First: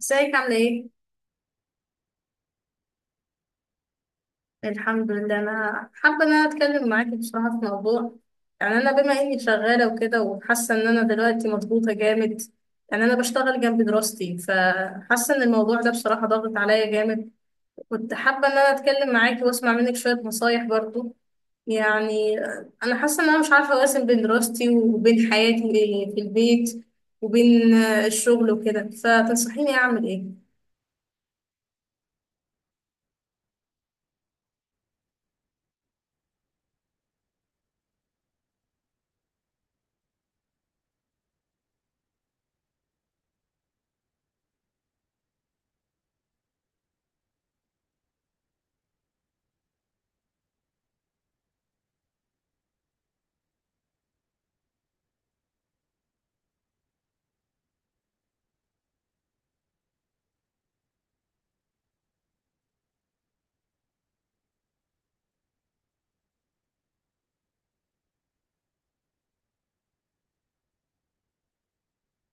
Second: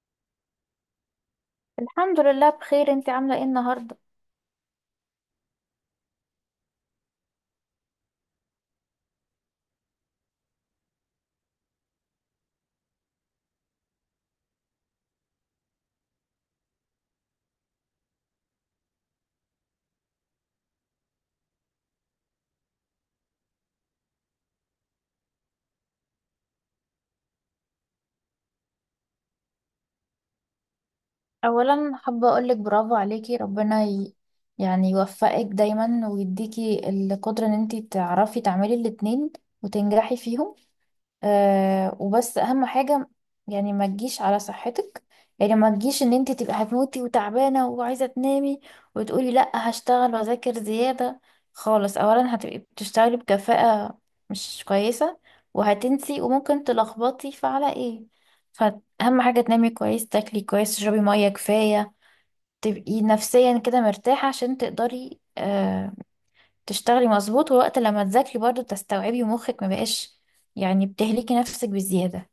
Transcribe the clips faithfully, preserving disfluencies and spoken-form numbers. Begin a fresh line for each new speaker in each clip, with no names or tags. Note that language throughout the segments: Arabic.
ازيك عاملة ايه؟
الحمد لله، بخير. انت عاملة ايه النهاردة؟
الحمد لله، انا حابة ان انا اتكلم معاكي بصراحة في موضوع. يعني انا بما اني شغالة وكده وحاسة ان انا دلوقتي مضغوطة جامد. يعني انا بشتغل جنب دراستي، فحاسة ان الموضوع ده بصراحة ضاغط عليا جامد. كنت حابة ان انا اتكلم معاكي واسمع منك شوية نصايح برضو. يعني انا حاسة ان انا مش عارفة اوازن بين دراستي وبين حياتي في البيت وبين الشغل وكده، فتنصحيني اعمل ايه؟
اولا حابة اقولك برافو عليكي. ربنا ي... يعني يوفقك دايما ويديكي القدرة ان انت تعرفي تعملي الاتنين وتنجحي فيهم. أه وبس اهم حاجة، يعني ما تجيش على صحتك. يعني ما تجيش ان انت تبقى هتموتي وتعبانة وعايزة تنامي وتقولي لا، هشتغل واذاكر زيادة خالص. اولا هتبقي بتشتغلي بكفاءة مش كويسة، وهتنسي وممكن تلخبطي فعلى ايه. فاهم حاجة، تنامي كويس، تاكلي كويس، تشربي مية كفاية، تبقي نفسيا كده مرتاحة عشان تقدري آه، تشتغلي مظبوط. ووقت لما تذاكري برضه بتستوعبي ومخك ما بقاش، يعني بتهلكي نفسك بالزيادة.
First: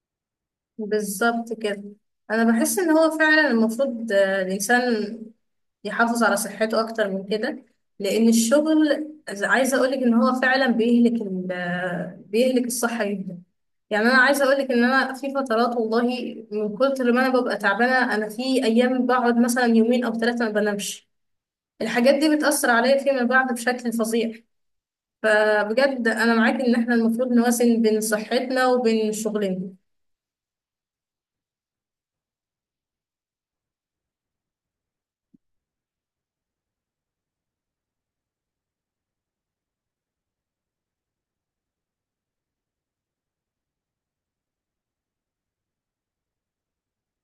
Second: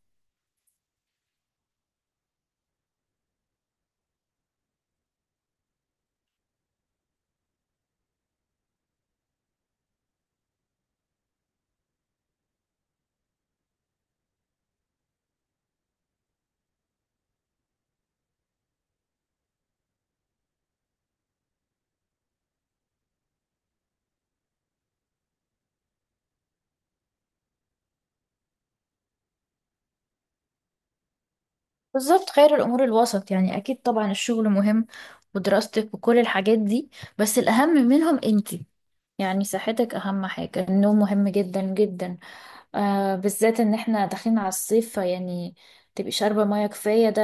بالظبط كده. انا بحس ان هو فعلا المفروض آه، الانسان يحافظ على صحته اكتر من كده، لان الشغل عايز- عايزه اقولك ان هو فعلا بيهلك ال- آه، بيهلك الصحه جدا. يعني انا عايزه اقولك ان انا في فترات والله، من كتر ما انا ببقى تعبانه انا في ايام بقعد مثلا يومين او ثلاثه ما بنامش. الحاجات دي بتاثر عليا فيما بعد بشكل فظيع. فبجد انا معاك ان احنا المفروض نوازن بين صحتنا وبين شغلنا.
بالظبط، خير الأمور الوسط. يعني أكيد طبعا الشغل مهم ودراستك وكل الحاجات دي، بس الأهم منهم أنتي. يعني صحتك أهم حاجة، النوم مهم جدا جدا، آه، بالذات إن احنا داخلين على الصيف. يعني تبقي شاربة مية كفاية، ده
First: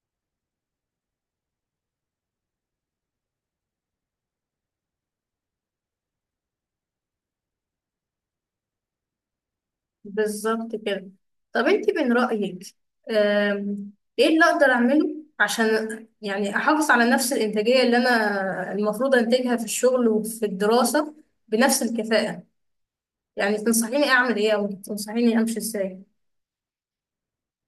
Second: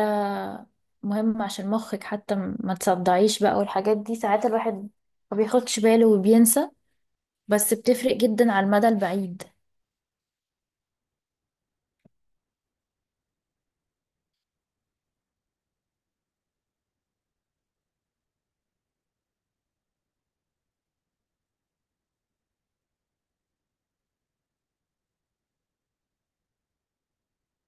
مهم عشان مخك حتى ما تصدعيش بقى. والحاجات دي ساعات الواحد ما بياخدش باله وبينسى، بس بتفرق جدا على المدى البعيد.
بالظبط كده. طب انت من رأيك، آم، ايه اللي اقدر اعمله عشان يعني احافظ على نفس الانتاجية اللي انا المفروض انتجها في الشغل وفي الدراسة بنفس الكفاءة؟ يعني تنصحيني اعمل ايه او تنصحيني امشي ازاي؟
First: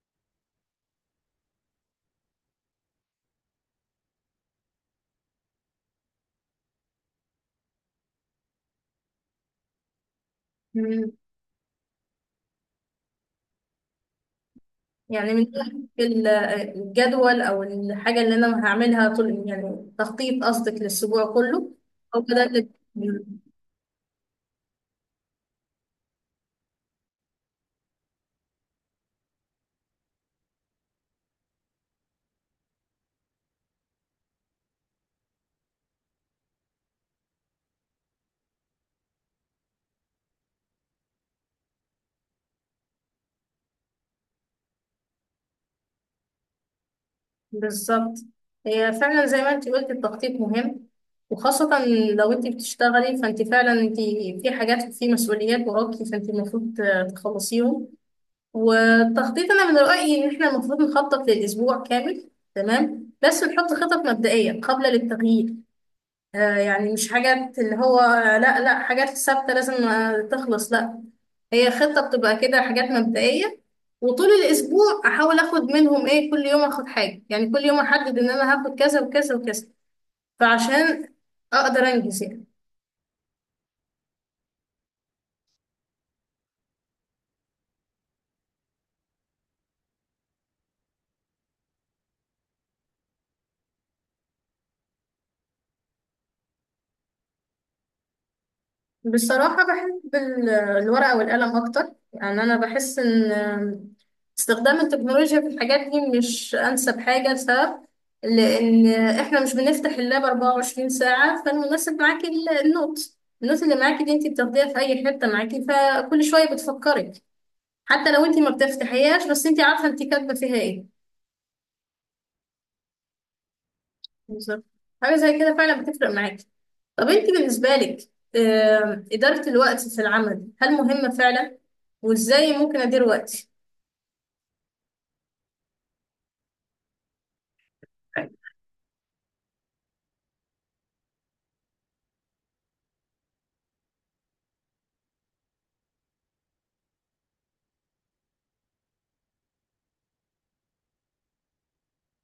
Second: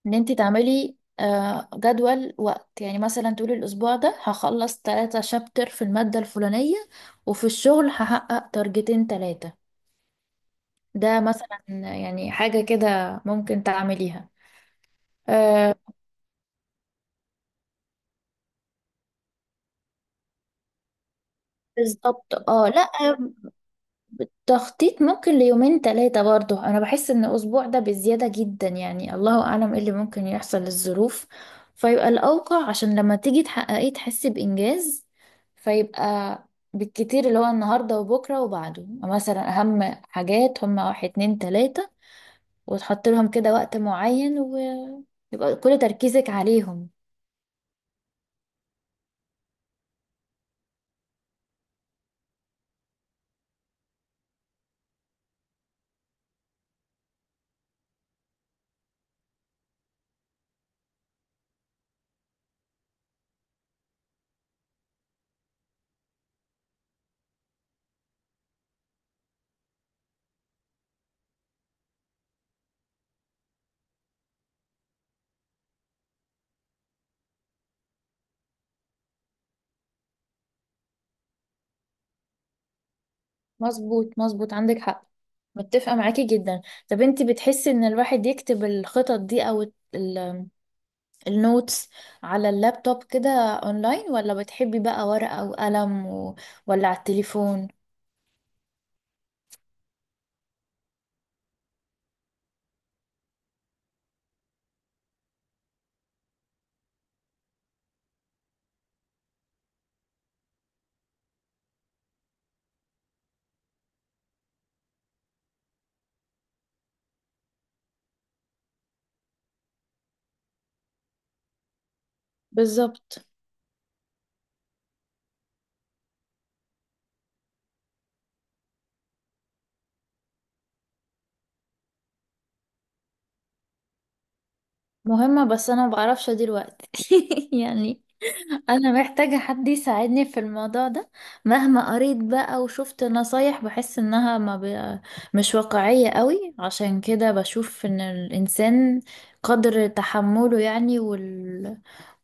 ان انت تعملي آه، جدول وقت، يعني مثلا تقولي الاسبوع ده هخلص ثلاثة شابتر في المادة الفلانية، وفي الشغل هحقق تارجتين ثلاثة.
مم.
ده مثلا، يعني حاجة كده ممكن تعمليها.
يعني من
آه،
ناحية ال- الجدول او الحاجة اللي انا هعملها، طول يعني تخطيط قصدك للاسبوع كله او كده؟
بالظبط. اه، لا، تخطيط ممكن ليومين تلاتة. برضه أنا بحس إن الأسبوع ده بزيادة جدا، يعني الله أعلم إيه اللي ممكن يحصل للظروف. فيبقى الأوقع، عشان لما تيجي تحققيه تحسي بإنجاز. فيبقى بالكتير اللي هو النهاردة وبكرة وبعده، مثلا أهم حاجات هما واحد اتنين تلاتة، وتحط لهم كده وقت معين، ويبقى كل تركيزك عليهم.
بالظبط، هي فعلا زي ما انت قلت التخطيط مهم، وخاصة لو انت بتشتغلي، فانت فعلا انت في حاجات، في مسؤوليات وراكي، فانت المفروض تخلصيهم. والتخطيط انا من رأيي ان احنا المفروض نخطط للأسبوع كامل، تمام، بس نحط خطط مبدئية قابلة للتغيير. آه، يعني مش حاجات اللي هو لا لا حاجات ثابتة لازم آه، تخلص، لا. هي خطة بتبقى كده حاجات مبدئية، وطول الأسبوع أحاول أخد منهم إيه، كل يوم أخد حاجة. يعني كل يوم أحدد إن أنا هاخد كذا وكذا وكذا فعشان أقدر أنجز يعني.
مظبوط مظبوط، عندك حق. متفقة معاكي جدا. طب انتي بتحسي إن الواحد يكتب الخطط دي أو النوتس على اللابتوب كده اونلاين، ولا بتحبي بقى ورقة وقلم و... ولا على التليفون؟
بصراحة بحب ال- الورقة والقلم أكتر. يعني أنا بحس إن استخدام التكنولوجيا في الحاجات دي مش أنسب حاجة، لسبب، لأن إحنا مش بنفتح اللاب اربعة وعشرين ساعة، فالمناسب معاكي ال- النوت النوت اللي معاكي دي أنت بتاخديها في أي حتة معاكي، فكل شوية بتفكرك. حتى لو أنت ما بتفتحيهاش، بس أنت عارفة أنت كاتبة فيها إيه.
بالظبط.
بالظبط. حاجة زي كده فعلا بتفرق معاكي. طب انت بالنسبة لك، آه، إدارة الوقت في العمل هل مهمة فعلا؟ وإزاي ممكن أدير وقتي؟
مهمة، بس انا ما بعرفش ادير وقت. يعني انا محتاجة حد يساعدني في الموضوع ده. مهما قريت بقى وشفت نصايح بحس انها ما ب... مش واقعية قوي. عشان كده بشوف ان الانسان قدر تحمله، يعني وال...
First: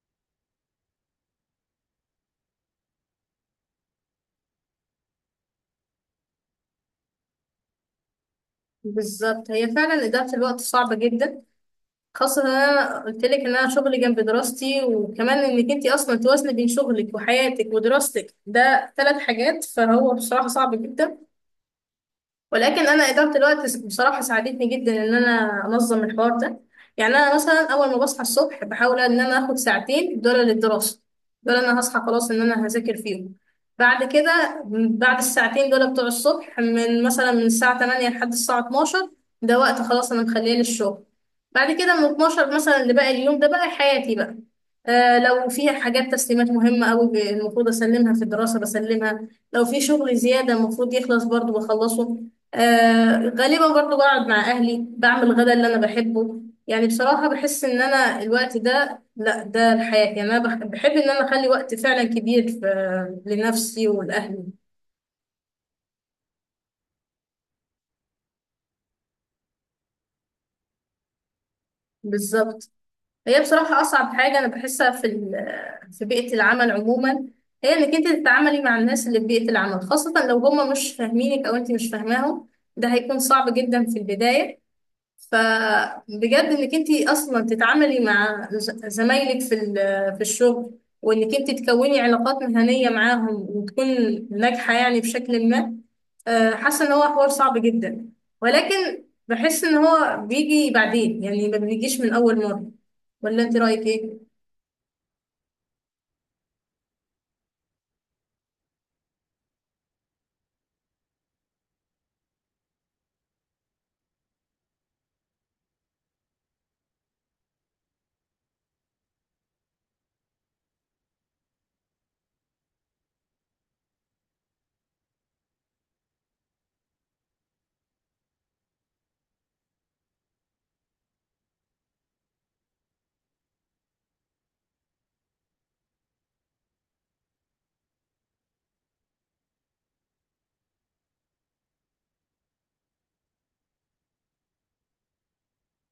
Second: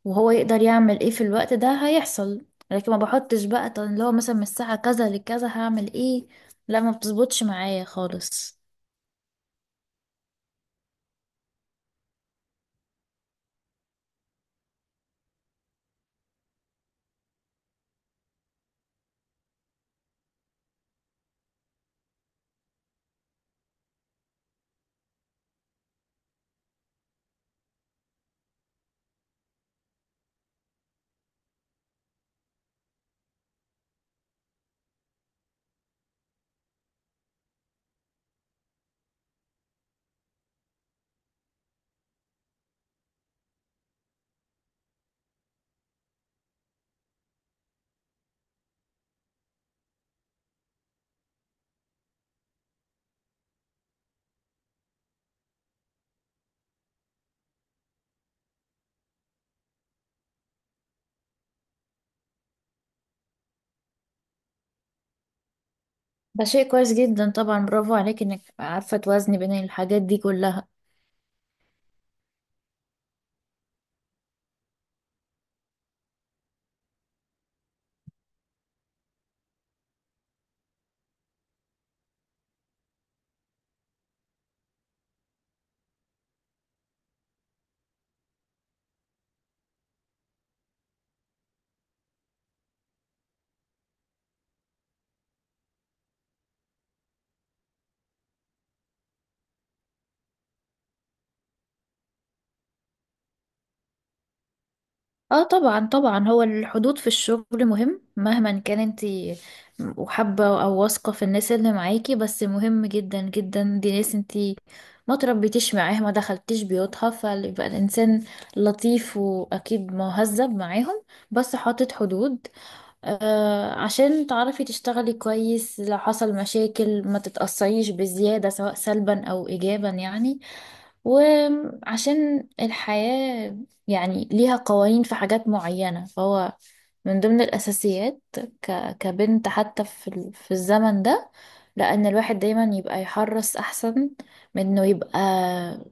وهو يقدر يعمل ايه في الوقت ده هيحصل، لكن ما بحطش بقى طب اللي هو مثلا من الساعة كذا لكذا هعمل ايه، لا ما بتظبطش معايا خالص.
بالظبط، هي فعلا إدارة الوقت صعبة جدا، خاصة إن أنا قلت لك إن أنا شغلي جنب دراستي، وكمان إنك أنت أصلا توازني بين شغلك وحياتك ودراستك، ده ثلاث حاجات، فهو بصراحة صعب جدا. ولكن انا اداره الوقت بصراحه ساعدتني جدا ان انا انظم الحوار ده. يعني انا مثلا اول ما بصحى الصبح بحاول ان انا اخد ساعتين دول للدراسه. دول انا هصحى خلاص ان انا هذاكر فيهم. بعد كده، بعد الساعتين دول بتوع الصبح، من مثلا من الساعه تمانية لحد الساعه اتناشر، ده وقت خلاص انا مخليه للشغل. بعد كده من اتناشر مثلا لباقي اليوم ده بقى حياتي بقى. آه، لو فيها حاجات تسليمات مهمة أوي ب- المفروض أسلمها في الدراسة بسلمها، لو في شغل زيادة المفروض يخلص برضو بخلصه. آه غالبا برضه بقعد مع أهلي، بعمل الغدا اللي أنا بحبه. يعني بصراحة بحس إن أنا الوقت ده لا ده الحياة. يعني أنا بح- بحب إن أنا أخلي وقت فعلا كبير في- لنفسي ولأهلي.
ده شيء كويس جدا طبعا، برافو عليك انك عارفة توازني بين الحاجات دي كلها.
بالظبط. هي بصراحة أصعب حاجة أنا بحسها في ال- في بيئة العمل عموما، هي إنك أنت تتعاملي مع الناس اللي في بيئة العمل، خاصة لو هما مش فاهمينك أو أنت مش فاهماهم، ده هيكون صعب جدا في البداية. فبجد انك انت اصلا تتعاملي مع ز- زمايلك في ال- في الشغل، وانك انت تكوني علاقات مهنيه معاهم وتكون ناجحه يعني بشكل ما، آه، حاسه ان هو حوار صعب جدا، ولكن بحس ان هو بيجي بعدين، يعني ما بيجيش من اول مره. ولا انت رايك ايه؟
اه، طبعا طبعا، هو الحدود في الشغل مهم مهما كان انت وحابة او واثقة في الناس اللي معاكي، بس مهم جدا جدا. دي ناس انت ما تربيتيش معاها ما دخلتيش بيوتها، فيبقى الانسان لطيف واكيد مهذب معاهم، بس حاطط حدود، آه، عشان تعرفي تشتغلي كويس. لو حصل مشاكل ما تتأثريش بزيادة، سواء سلبا او ايجابا يعني. وعشان الحياة يعني ليها قوانين في حاجات معينة، فهو من ضمن الأساسيات ك... كبنت حتى في, ال... في الزمن ده، لأن الواحد دايما يبقى يحرص أحسن من إنه يبقى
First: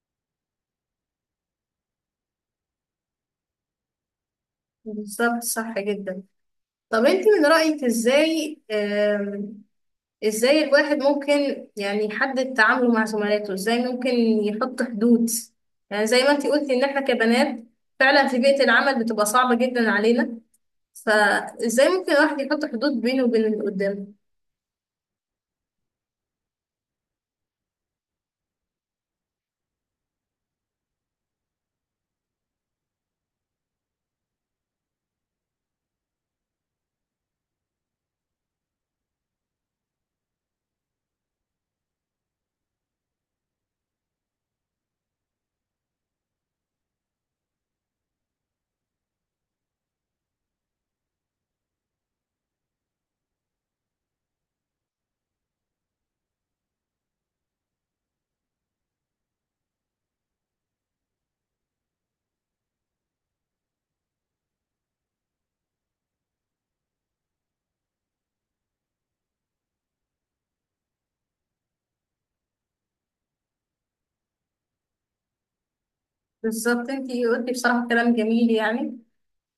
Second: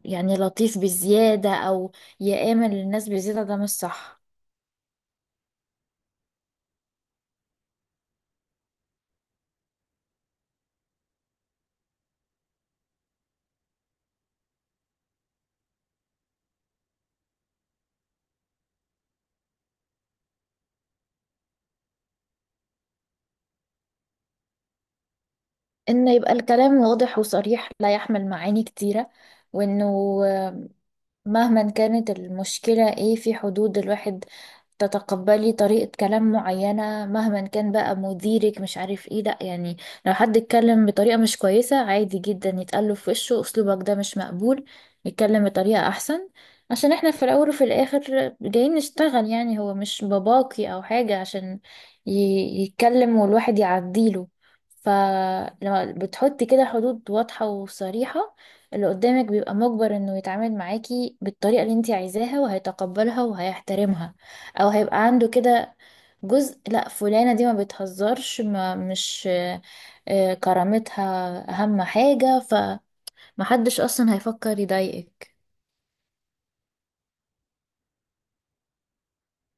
يعني لطيف بزيادة أو يآمن للناس بزيادة، ده مش صح.
بالظبط، صح جدا. طب انت من رايك ازاي، ازاي الواحد ممكن يعني يحدد تعامله مع زملاته؟ ازاي ممكن يحط حدود؟ يعني زي ما انتي قلتي ان احنا كبنات فعلا في بيئة العمل بتبقى صعبة جدا علينا، فازاي ممكن الواحد يحط حدود بينه وبين اللي قدامه؟
إنه يبقى الكلام واضح وصريح لا يحمل معاني كتيرة، وإنه مهما كانت المشكلة ايه في حدود الواحد تتقبلي طريقة كلام معينة، مهما كان بقى مديرك مش عارف ايه، لا يعني. لو حد اتكلم بطريقة مش كويسة عادي جدا يتقله في وشه اسلوبك ده مش مقبول، يتكلم بطريقة احسن. عشان احنا في الاول وفي الاخر جايين نشتغل، يعني هو مش باباكي او حاجة عشان ي- يتكلم والواحد يعديله. فلما بتحطي كده حدود واضحة وصريحة، اللي قدامك بيبقى مجبر انه يتعامل معاكي بالطريقة اللي انتي عايزاها، وهيتقبلها وهيحترمها، او هيبقى عنده كده جزء، لا فلانة دي ما بتهزرش ما مش آه، كرامتها اهم حاجة، فمحدش اصلا هيفكر يضايقك.
بالظبط، انتي قلتي بصراحة كلام جميل يعني.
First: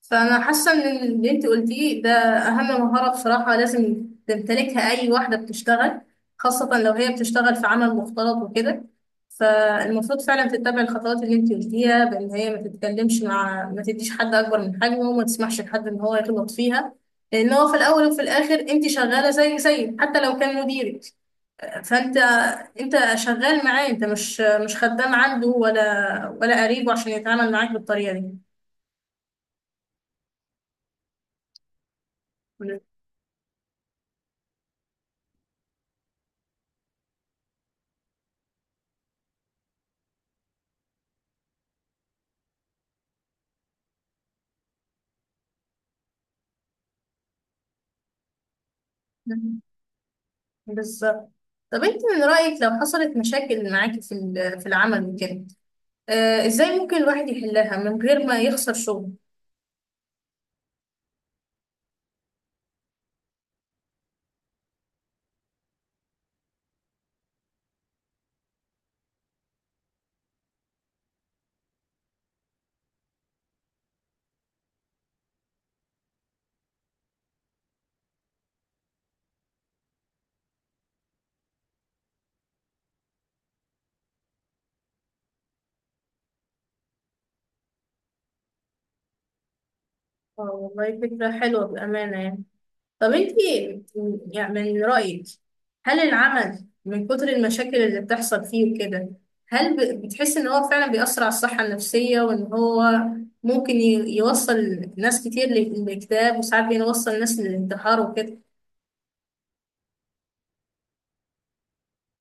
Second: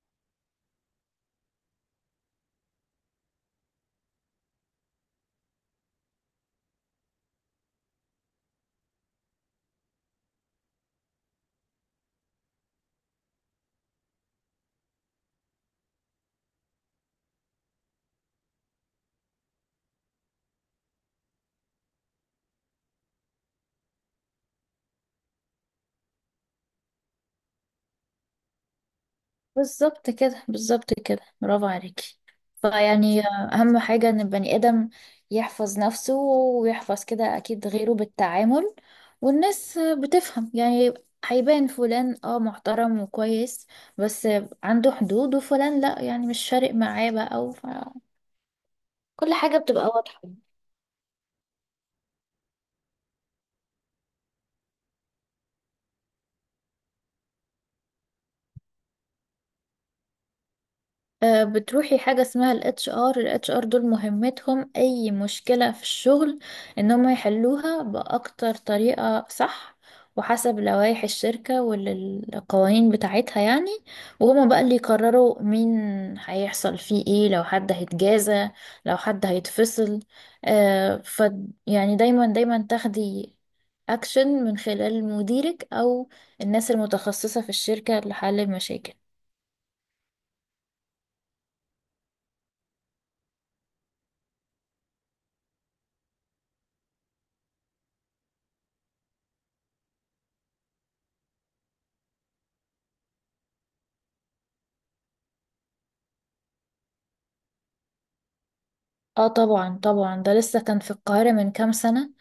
فأنا حاسة إن اللي أنت قلتيه ده أهم مهارة بصراحة لازم تمتلكها أي واحدة بتشتغل، خاصة لو هي بتشتغل في عمل مختلط وكده. فالمفروض فعلا تتبع الخطوات اللي أنت قلتيها، بإن هي ما تتكلمش مع ما تديش حد أكبر من حجمه، وما تسمحش لحد إن هو يغلط فيها، لأن هو في الأول وفي الآخر أنت شغالة زي زي، حتى لو كان مديرك فأنت، أنت شغال معاه، أنت مش مش خدام عنده، ولا ولا قريبه عشان يتعامل معاك بالطريقة
بالظبط كده بالظبط كده، برافو عليكي. فيعني أهم حاجة إن البني آدم يحفظ نفسه ويحفظ كده أكيد غيره بالتعامل، والناس بتفهم يعني. هيبان فلان اه محترم وكويس بس عنده حدود، وفلان لا، يعني مش فارق معاه بقى، أو كل حاجة
دي.
بتبقى واضحة.
بالظبط. طب انت من رأيك لو حصلت مشاكل معاكي في ال- في العمل وكده، آه ازاي ممكن الواحد يحلها من غير ما يخسر شغل؟
آه، بتروحي حاجة اسمها ال H R. ال H R دول مهمتهم أي مشكلة في الشغل إن هم يحلوها بأكتر طريقة صح، وحسب لوائح الشركة والقوانين بتاعتها يعني. وهما بقى اللي يقرروا مين هيحصل فيه ايه، لو حد هيتجازى لو حد هيتفصل. آه ف يعني دايما دايما تاخدي أكشن من خلال مديرك أو الناس المتخصصة في الشركة لحل المشاكل.
اه والله فكرة حلوة بأمانة يعني. طب انت يعني من رأيك هل العمل من كتر المشاكل اللي بتحصل فيه وكده، هل ب- بتحس ان هو فعلا بيأثر على الصحة النفسية، وان هو ممكن ي- يوصل ناس كتير لل- للاكتئاب، وساعات بيوصل ناس للانتحار وكده؟
اه طبعا طبعا، ده لسه كان في القاهرة من كام سنة،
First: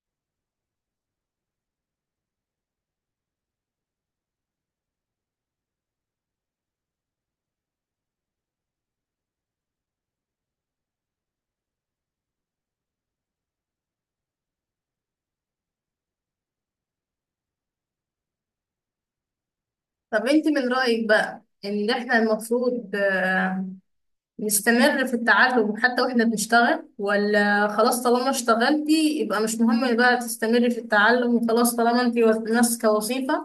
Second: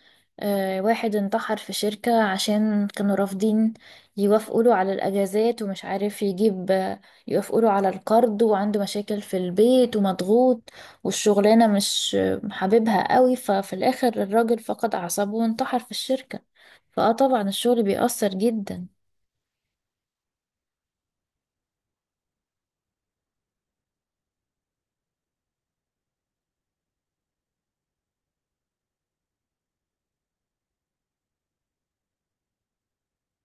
آه، واحد انتحر في شركة عشان كانوا رافضين يوافقوا له على الأجازات، ومش عارف يجيب آه، يوافقوا له على القرض، وعنده مشاكل في البيت ومضغوط، والشغلانة مش آه، حاببها قوي، ففي الآخر الراجل فقد أعصابه وانتحر في الشركة. فاه طبعا الشغل بيأثر جدا.
طب انت من رأيك بقى ان احنا المفروض آه، نستمر في التعلم حتى واحنا بنشتغل، ولا خلاص طالما اشتغلتي يبقى مش مهم بقى تستمري في التعلم، وخلاص طالما انت وز- ماسكة وظيفة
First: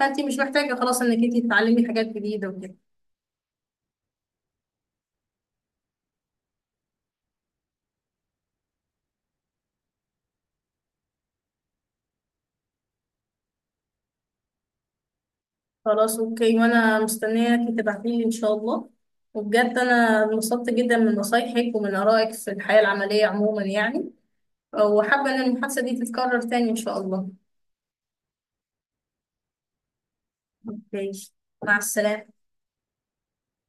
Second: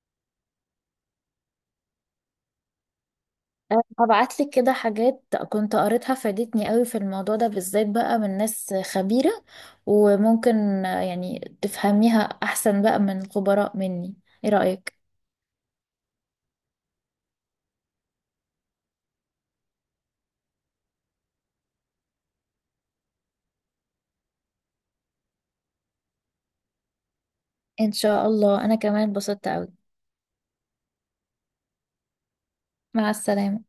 فانت مش محتاجة خلاص انك انت تتعلمي حاجات جديدة وكده؟
هبعت لك كده حاجات كنت قريتها فادتني قوي في الموضوع ده بالذات، بقى من ناس خبيرة. وممكن آه، يعني تفهميها احسن بقى من خبراء مني. ايه رأيك؟
خلاس اوكي، وانا مستنياكي تبعتيلي ان شاء الله. وبجد انا انبسطت جدا من نصايحك ومن ارائك في الحياة العملية عموما يعني. وحابة ان المحادثة دي تتكرر تاني ان شاء الله.
ان شاء الله، انا كمان اتبسطت قوي.
ماشي، مع السلامة.
مع السلامة.